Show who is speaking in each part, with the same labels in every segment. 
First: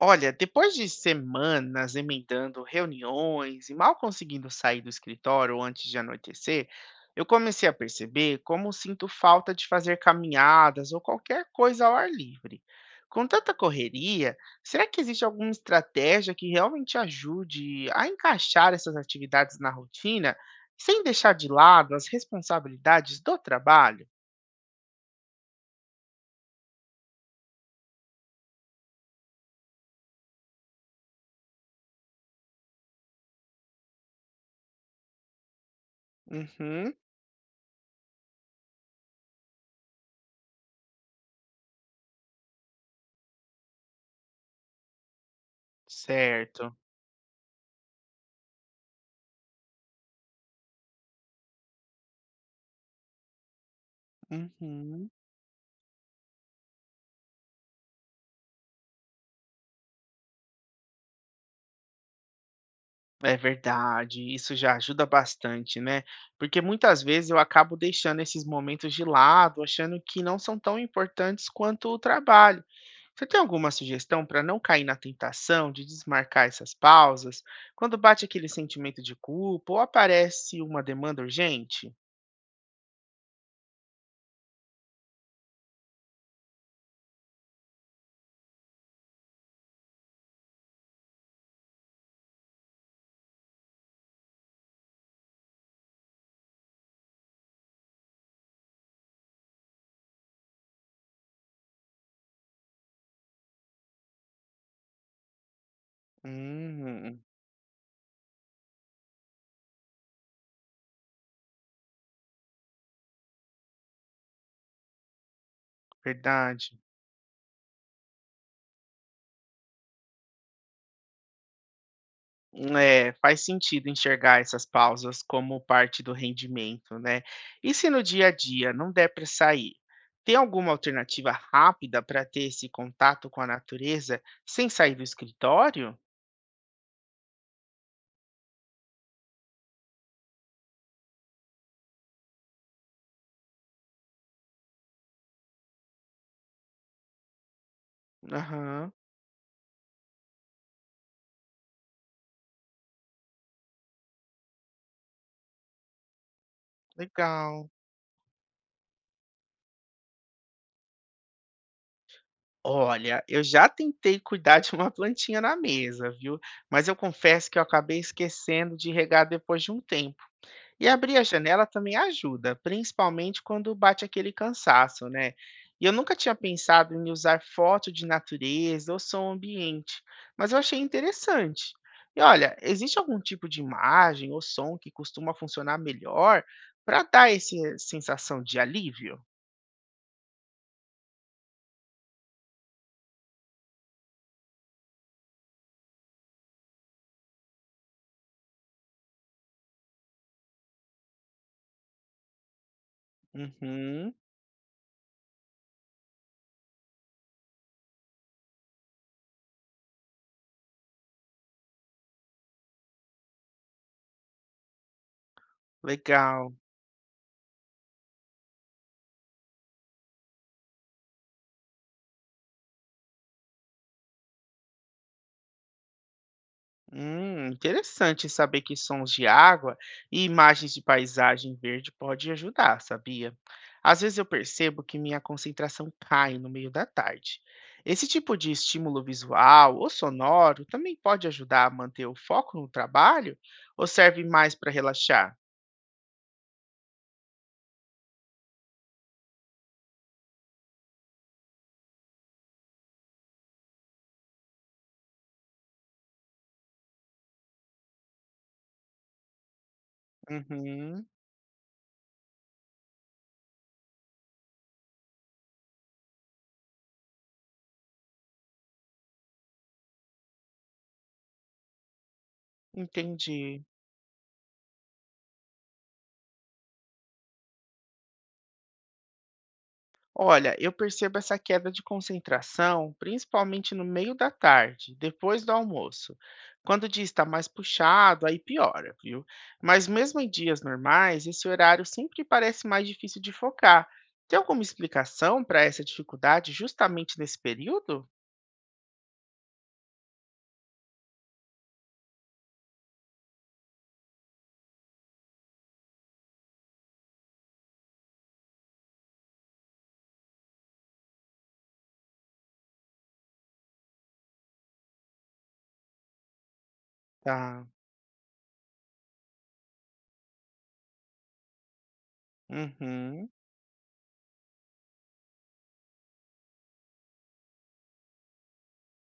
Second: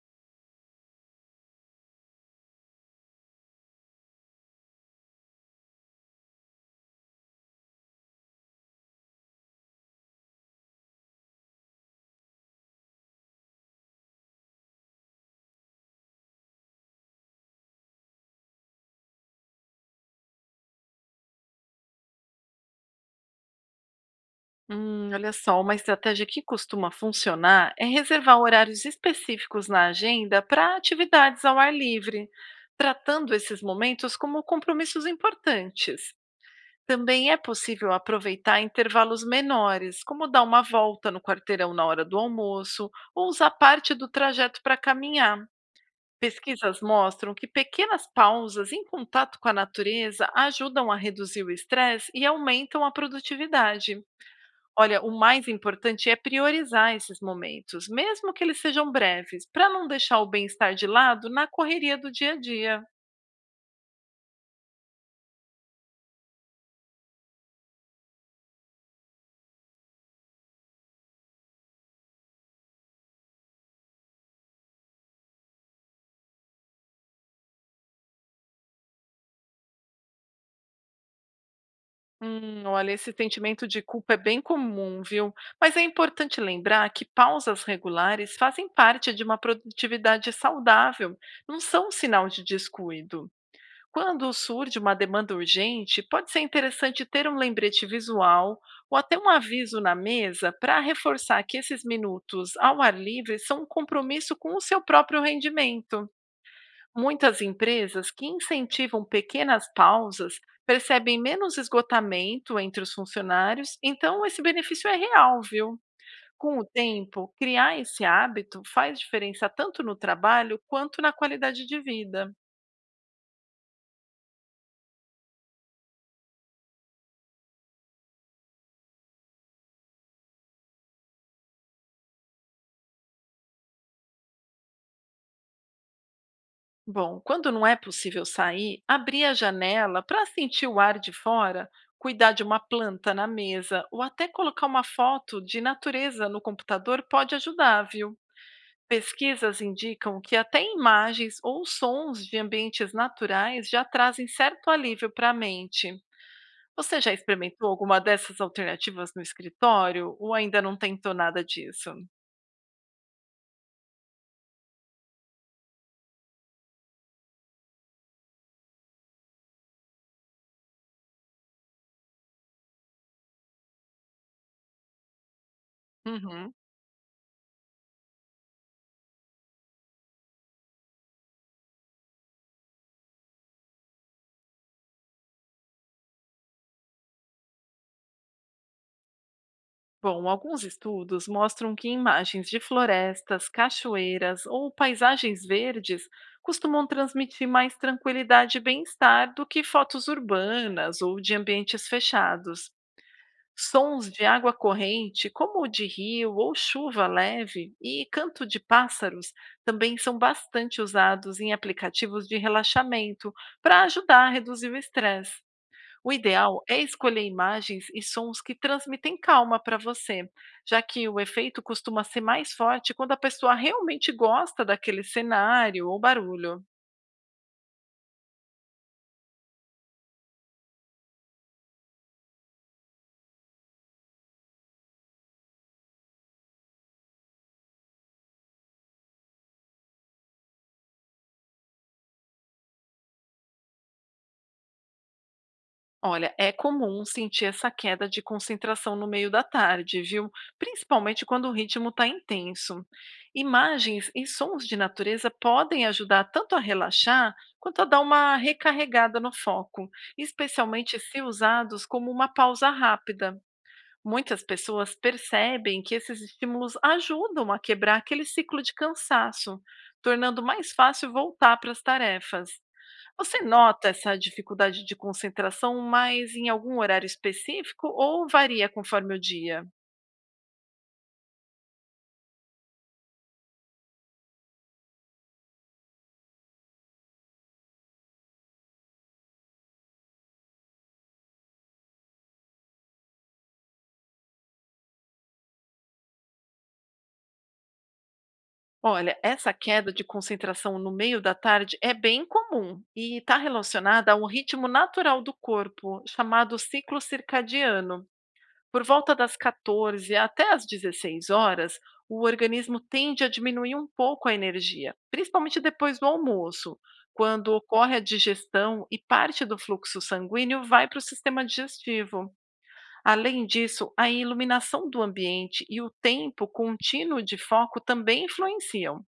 Speaker 1: Olha, depois de semanas emendando reuniões e mal conseguindo sair do escritório antes de anoitecer, eu comecei a perceber como sinto falta de fazer caminhadas ou qualquer coisa ao ar livre. Com tanta correria, será que existe alguma estratégia que realmente ajude a encaixar essas atividades na rotina sem deixar de lado as responsabilidades do trabalho?
Speaker 2: Olha só, uma estratégia que costuma funcionar é reservar horários específicos na agenda para atividades ao ar livre, tratando esses momentos como compromissos importantes.
Speaker 1: Uhum,
Speaker 2: Também é possível aproveitar intervalos menores, como dar uma volta no quarteirão na hora do almoço ou usar parte do trajeto para caminhar.
Speaker 1: certo.
Speaker 2: Pesquisas mostram que pequenas pausas em contato com a natureza ajudam a reduzir o estresse e aumentam a produtividade. Olha, o
Speaker 1: Uhum.
Speaker 2: mais importante é priorizar esses momentos, mesmo que eles sejam breves, para não deixar o bem-estar de lado na correria do dia a dia.
Speaker 1: É verdade, isso já ajuda bastante, né? Porque muitas vezes eu acabo deixando esses momentos de lado, achando que não são tão importantes quanto o trabalho. Você tem alguma sugestão para não cair na tentação de desmarcar essas pausas quando bate aquele sentimento de culpa ou aparece uma demanda urgente?
Speaker 2: Olha, esse sentimento de culpa é bem comum, viu? Mas é importante lembrar que pausas regulares fazem parte de uma produtividade saudável, não são um sinal de descuido. Quando surge uma demanda urgente, pode ser interessante ter um lembrete visual ou até um aviso na mesa para reforçar que esses minutos ao ar livre são um compromisso com o seu próprio rendimento.
Speaker 1: Hum,
Speaker 2: Muitas empresas que incentivam pequenas pausas percebem menos esgotamento entre os funcionários, então esse benefício é real, viu? Com o
Speaker 1: verdade.
Speaker 2: tempo, criar esse hábito faz diferença tanto no trabalho quanto na qualidade de vida.
Speaker 1: É, faz sentido enxergar essas pausas como parte do rendimento, né? E se no dia a dia não der para sair, tem alguma alternativa rápida para ter esse contato com a natureza sem sair do escritório?
Speaker 2: Bom, quando não é possível sair, abrir a janela para sentir o ar de fora, cuidar de uma planta na mesa ou até colocar uma foto de natureza no computador pode ajudar, viu?
Speaker 1: Aham,
Speaker 2: Pesquisas indicam que até imagens ou sons de ambientes naturais já trazem certo alívio para a mente. Você já experimentou
Speaker 1: legal.
Speaker 2: alguma dessas alternativas no escritório ou ainda não tentou nada disso?
Speaker 1: Olha, eu já tentei cuidar de uma plantinha na mesa, viu? Mas eu confesso que eu acabei esquecendo de regar depois de um tempo. E abrir a janela também ajuda, principalmente quando bate aquele cansaço, né? E eu nunca tinha
Speaker 2: Uhum.
Speaker 1: pensado em usar foto de natureza ou som ambiente, mas eu achei interessante. E olha, existe algum tipo de imagem ou som que costuma funcionar melhor para dar essa sensação de alívio?
Speaker 2: Bom, alguns estudos mostram que imagens de florestas, cachoeiras ou paisagens verdes costumam transmitir mais tranquilidade e bem-estar do que fotos urbanas ou de ambientes fechados. Sons
Speaker 1: Uhum,
Speaker 2: de água corrente, como o de rio ou chuva leve, e canto de pássaros também são bastante usados em aplicativos de relaxamento para ajudar a reduzir o estresse. O
Speaker 1: legal.
Speaker 2: ideal é escolher imagens e sons que transmitem calma para você, já que o efeito costuma ser mais forte quando a pessoa realmente gosta daquele cenário ou barulho.
Speaker 1: Interessante saber que sons de água e imagens de paisagem verde pode ajudar, sabia? Às vezes eu percebo que minha concentração cai no meio da tarde. Esse tipo de estímulo visual ou sonoro também pode ajudar a manter o foco no trabalho ou serve mais para relaxar?
Speaker 2: Olha, é comum sentir essa queda de concentração no meio da tarde, viu? Principalmente quando o ritmo está intenso. Imagens e sons de natureza podem ajudar tanto a relaxar quanto a dar uma recarregada no foco, especialmente
Speaker 1: Uhum,
Speaker 2: se usados como uma pausa rápida. Muitas pessoas percebem que esses estímulos ajudam a quebrar aquele ciclo de cansaço, tornando mais fácil voltar para as tarefas. Você
Speaker 1: entendi.
Speaker 2: nota essa dificuldade de concentração mais em algum horário específico ou varia conforme o dia?
Speaker 1: Olha, eu percebo essa queda de concentração, principalmente no meio da tarde, depois do almoço. Quando o dia está mais puxado, aí piora, viu? Mas mesmo em dias normais, esse horário sempre parece mais difícil de focar. Tem alguma explicação para essa dificuldade justamente nesse período?
Speaker 2: Olha, essa queda de concentração no meio da tarde é bem comum e está relacionada a um ritmo natural do corpo, chamado ciclo circadiano. Por volta das 14 até as 16 horas, o organismo tende a diminuir um pouco a energia, principalmente depois do almoço, quando
Speaker 1: Tá.
Speaker 2: ocorre a digestão e parte do fluxo sanguíneo vai para o sistema digestivo.
Speaker 1: Uhum.
Speaker 2: Além disso, a iluminação do ambiente e o tempo contínuo de foco também influenciam.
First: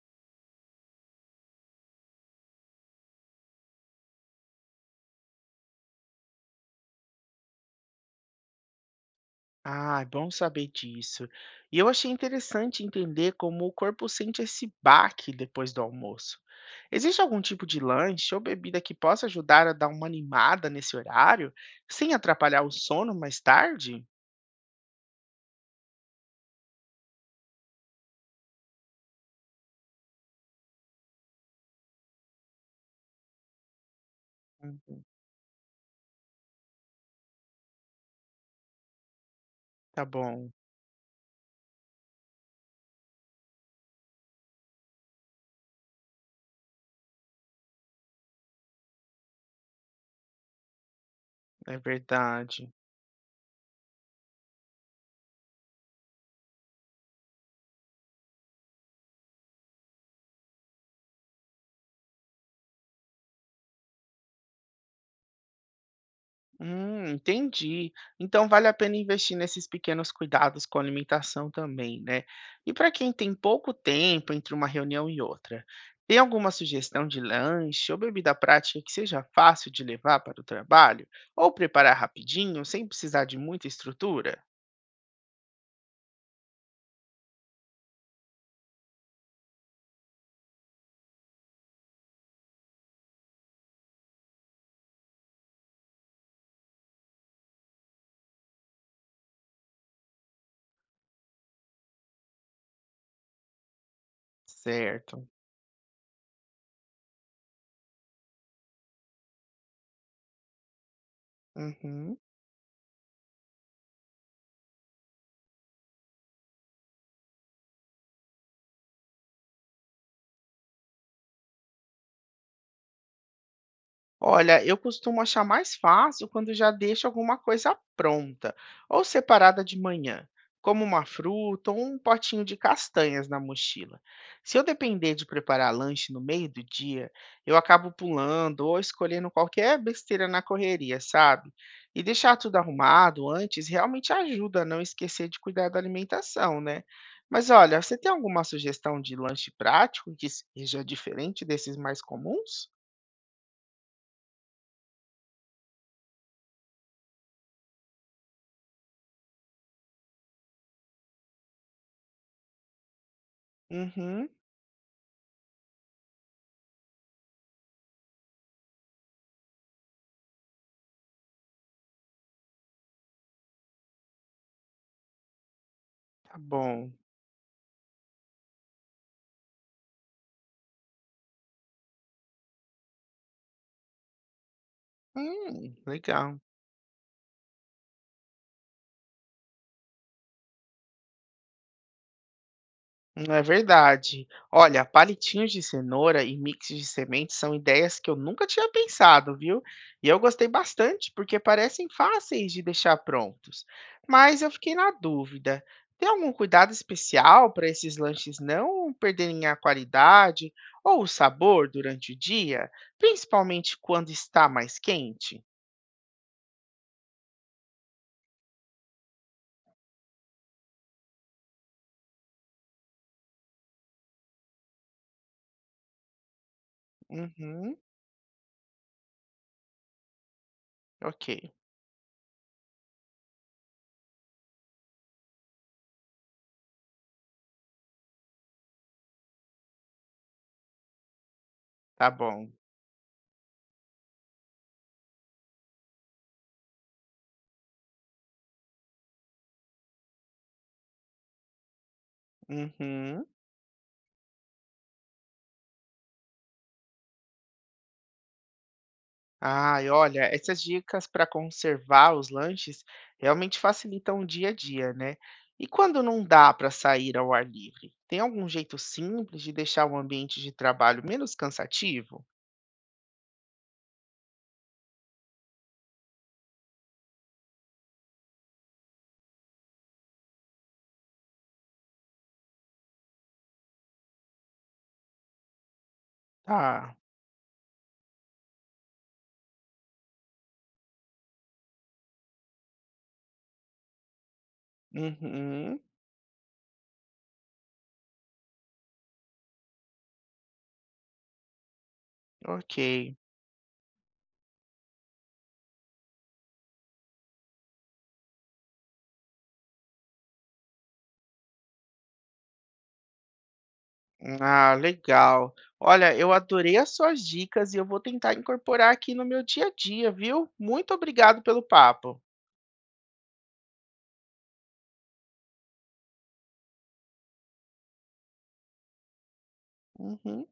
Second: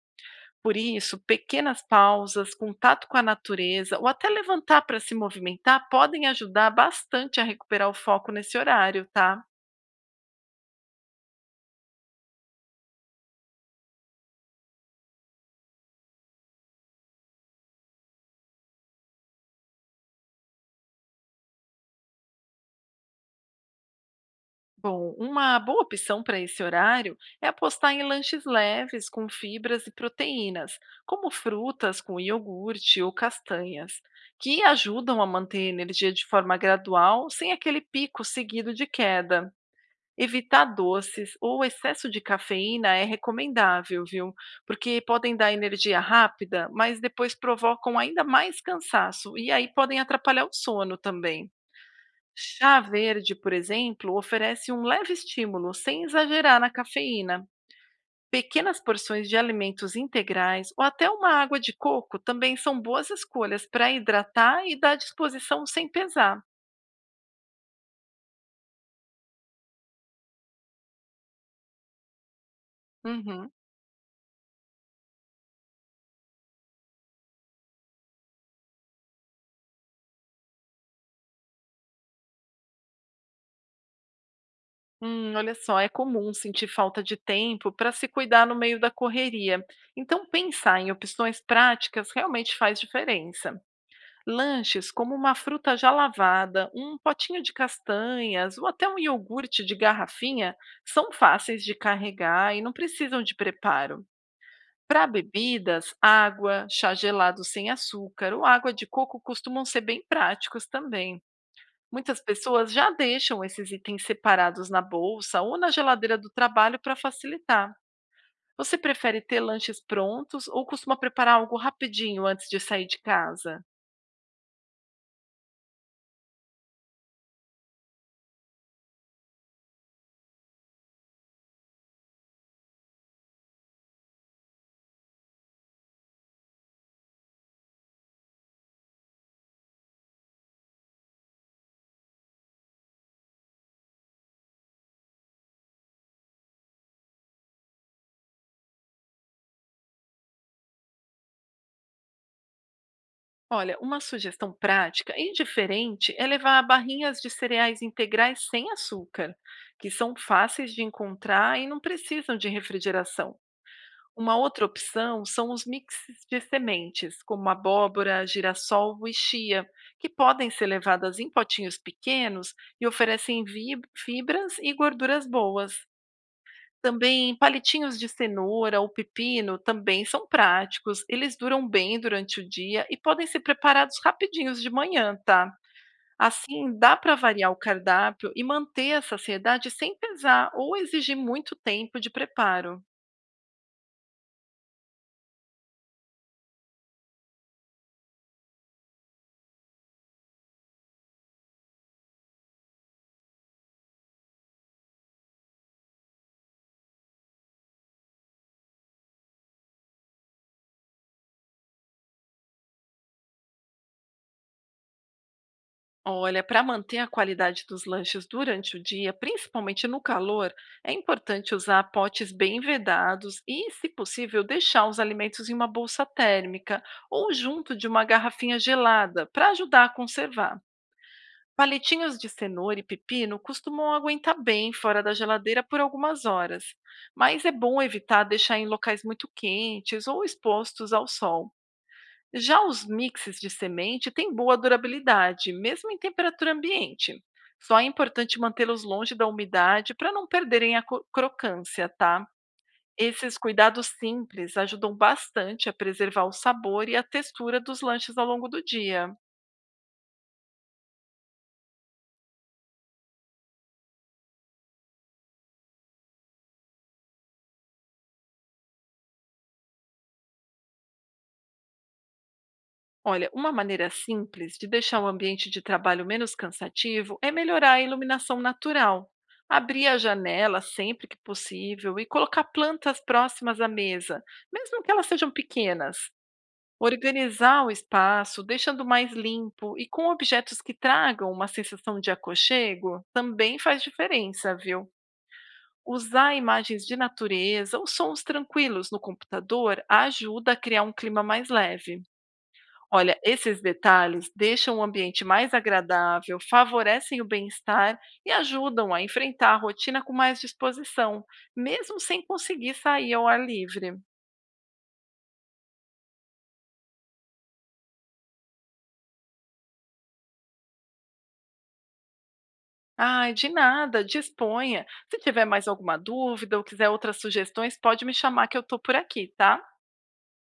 Speaker 2: Por isso, pequenas pausas, contato com a natureza ou até levantar para se movimentar podem ajudar bastante a recuperar o foco nesse horário, tá?
Speaker 1: Ah, é bom saber disso. E eu achei interessante entender como o corpo sente esse baque depois do almoço. Existe algum tipo de lanche ou bebida que possa ajudar a dar uma animada nesse horário, sem atrapalhar o sono mais tarde?
Speaker 2: Bom, uma boa opção para esse horário é apostar em lanches leves com fibras e proteínas, como frutas com iogurte ou castanhas, que
Speaker 1: Uhum,
Speaker 2: ajudam a manter a energia de forma gradual, sem aquele pico seguido de queda.
Speaker 1: tá bom,
Speaker 2: Evitar doces ou excesso de cafeína é recomendável, viu? Porque podem dar energia rápida, mas depois provocam ainda mais cansaço e aí podem atrapalhar o sono também.
Speaker 1: é verdade.
Speaker 2: Chá verde, por exemplo, oferece um leve estímulo, sem exagerar na cafeína. Pequenas porções de alimentos integrais ou até uma água de coco também são boas escolhas para hidratar e dar disposição sem pesar.
Speaker 1: Entendi. Então vale a pena investir nesses pequenos cuidados com a alimentação também, né? E para quem tem
Speaker 2: Uhum.
Speaker 1: pouco tempo entre uma reunião e outra, tem alguma sugestão de lanche ou bebida prática que seja fácil de levar para o trabalho ou preparar rapidinho, sem precisar de muita estrutura?
Speaker 2: Olha só, é comum sentir falta de tempo para se cuidar no meio da correria. Então, pensar em opções práticas realmente faz diferença. Lanches como uma fruta já lavada, um potinho de castanhas ou até um iogurte de garrafinha são fáceis de carregar e não precisam de preparo. Para
Speaker 1: Certo.
Speaker 2: bebidas, água, chá gelado sem açúcar ou água de coco costumam ser bem práticos também.
Speaker 1: Uhum.
Speaker 2: Muitas pessoas já deixam esses itens separados na bolsa ou na geladeira do trabalho para facilitar. Você prefere ter lanches prontos ou costuma preparar algo rapidinho antes de sair de casa?
Speaker 1: Olha, eu costumo achar mais fácil quando já deixo alguma coisa pronta ou separada de manhã, como uma fruta ou um potinho de castanhas na mochila. Se eu depender de preparar lanche no meio do dia, eu acabo pulando ou escolhendo qualquer besteira na correria, sabe? E deixar tudo arrumado antes realmente ajuda a não esquecer de cuidar da alimentação, né? Mas olha, você tem alguma sugestão de lanche prático que seja diferente desses mais comuns?
Speaker 2: Olha, uma sugestão prática e diferente é levar barrinhas de cereais integrais sem açúcar, que são fáceis de encontrar e não precisam de refrigeração.
Speaker 1: Uhum.
Speaker 2: Uma outra opção são os mixes de sementes, como abóbora, girassol e chia, que podem ser levadas em potinhos pequenos e oferecem fibras e gorduras boas.
Speaker 1: Tá bom.
Speaker 2: Também palitinhos de cenoura ou pepino também são práticos. Eles duram bem durante o dia e podem ser preparados rapidinhos de manhã, tá?
Speaker 1: Legal.
Speaker 2: Assim, dá para variar o cardápio e manter a saciedade sem pesar ou exigir muito tempo de preparo.
Speaker 1: Não é verdade. Olha, palitinhos de cenoura e mix de sementes são ideias que eu nunca tinha pensado, viu? E eu gostei bastante porque parecem fáceis de deixar prontos. Mas eu fiquei na dúvida. Tem algum cuidado especial para esses lanches não perderem a qualidade ou o sabor durante o dia, principalmente quando está mais quente?
Speaker 2: Olha, para manter a qualidade dos lanches durante o dia, principalmente no calor, é importante usar potes bem vedados e, se possível, deixar os alimentos em uma bolsa térmica ou junto
Speaker 1: Uhum,
Speaker 2: de uma garrafinha gelada para ajudar a conservar.
Speaker 1: ok,
Speaker 2: Palitinhos de cenoura e pepino costumam aguentar bem fora da geladeira por algumas horas, mas é bom evitar deixar em locais muito quentes ou expostos ao sol.
Speaker 1: tá bom.
Speaker 2: Já os mixes de semente têm boa durabilidade, mesmo em temperatura ambiente. Só é importante mantê-los longe da umidade para não perderem a crocância, tá?
Speaker 1: Uhum.
Speaker 2: Esses cuidados simples ajudam bastante a preservar o sabor e a textura dos lanches ao longo do dia.
Speaker 1: Ai, olha, essas dicas para conservar os lanches realmente facilitam o dia a dia, né? E quando não dá para sair ao ar livre? Tem algum jeito simples de deixar o ambiente de trabalho menos cansativo?
Speaker 2: Olha, uma maneira simples de deixar o ambiente de trabalho menos cansativo é melhorar a iluminação natural. Abrir a janela sempre que possível e colocar plantas próximas à mesa, mesmo que elas sejam pequenas.
Speaker 1: Tá.
Speaker 2: Organizar o espaço, deixando mais limpo e com objetos que tragam uma sensação de aconchego, também faz diferença, viu?
Speaker 1: Uhum.
Speaker 2: Usar imagens de natureza ou sons tranquilos no computador ajuda a criar um clima mais leve.
Speaker 1: Ok.
Speaker 2: Olha, esses detalhes deixam o ambiente mais agradável, favorecem o bem-estar e ajudam a enfrentar a rotina com mais disposição, mesmo sem conseguir sair ao ar livre.
Speaker 1: Ah, legal. Olha, eu adorei as suas dicas e eu vou tentar incorporar aqui no meu dia a dia, viu? Muito obrigado pelo papo.
Speaker 2: Ai, de nada, disponha. Se tiver mais alguma dúvida ou quiser outras sugestões, pode me chamar que eu estou por aqui, tá?
Speaker 1: Uhum.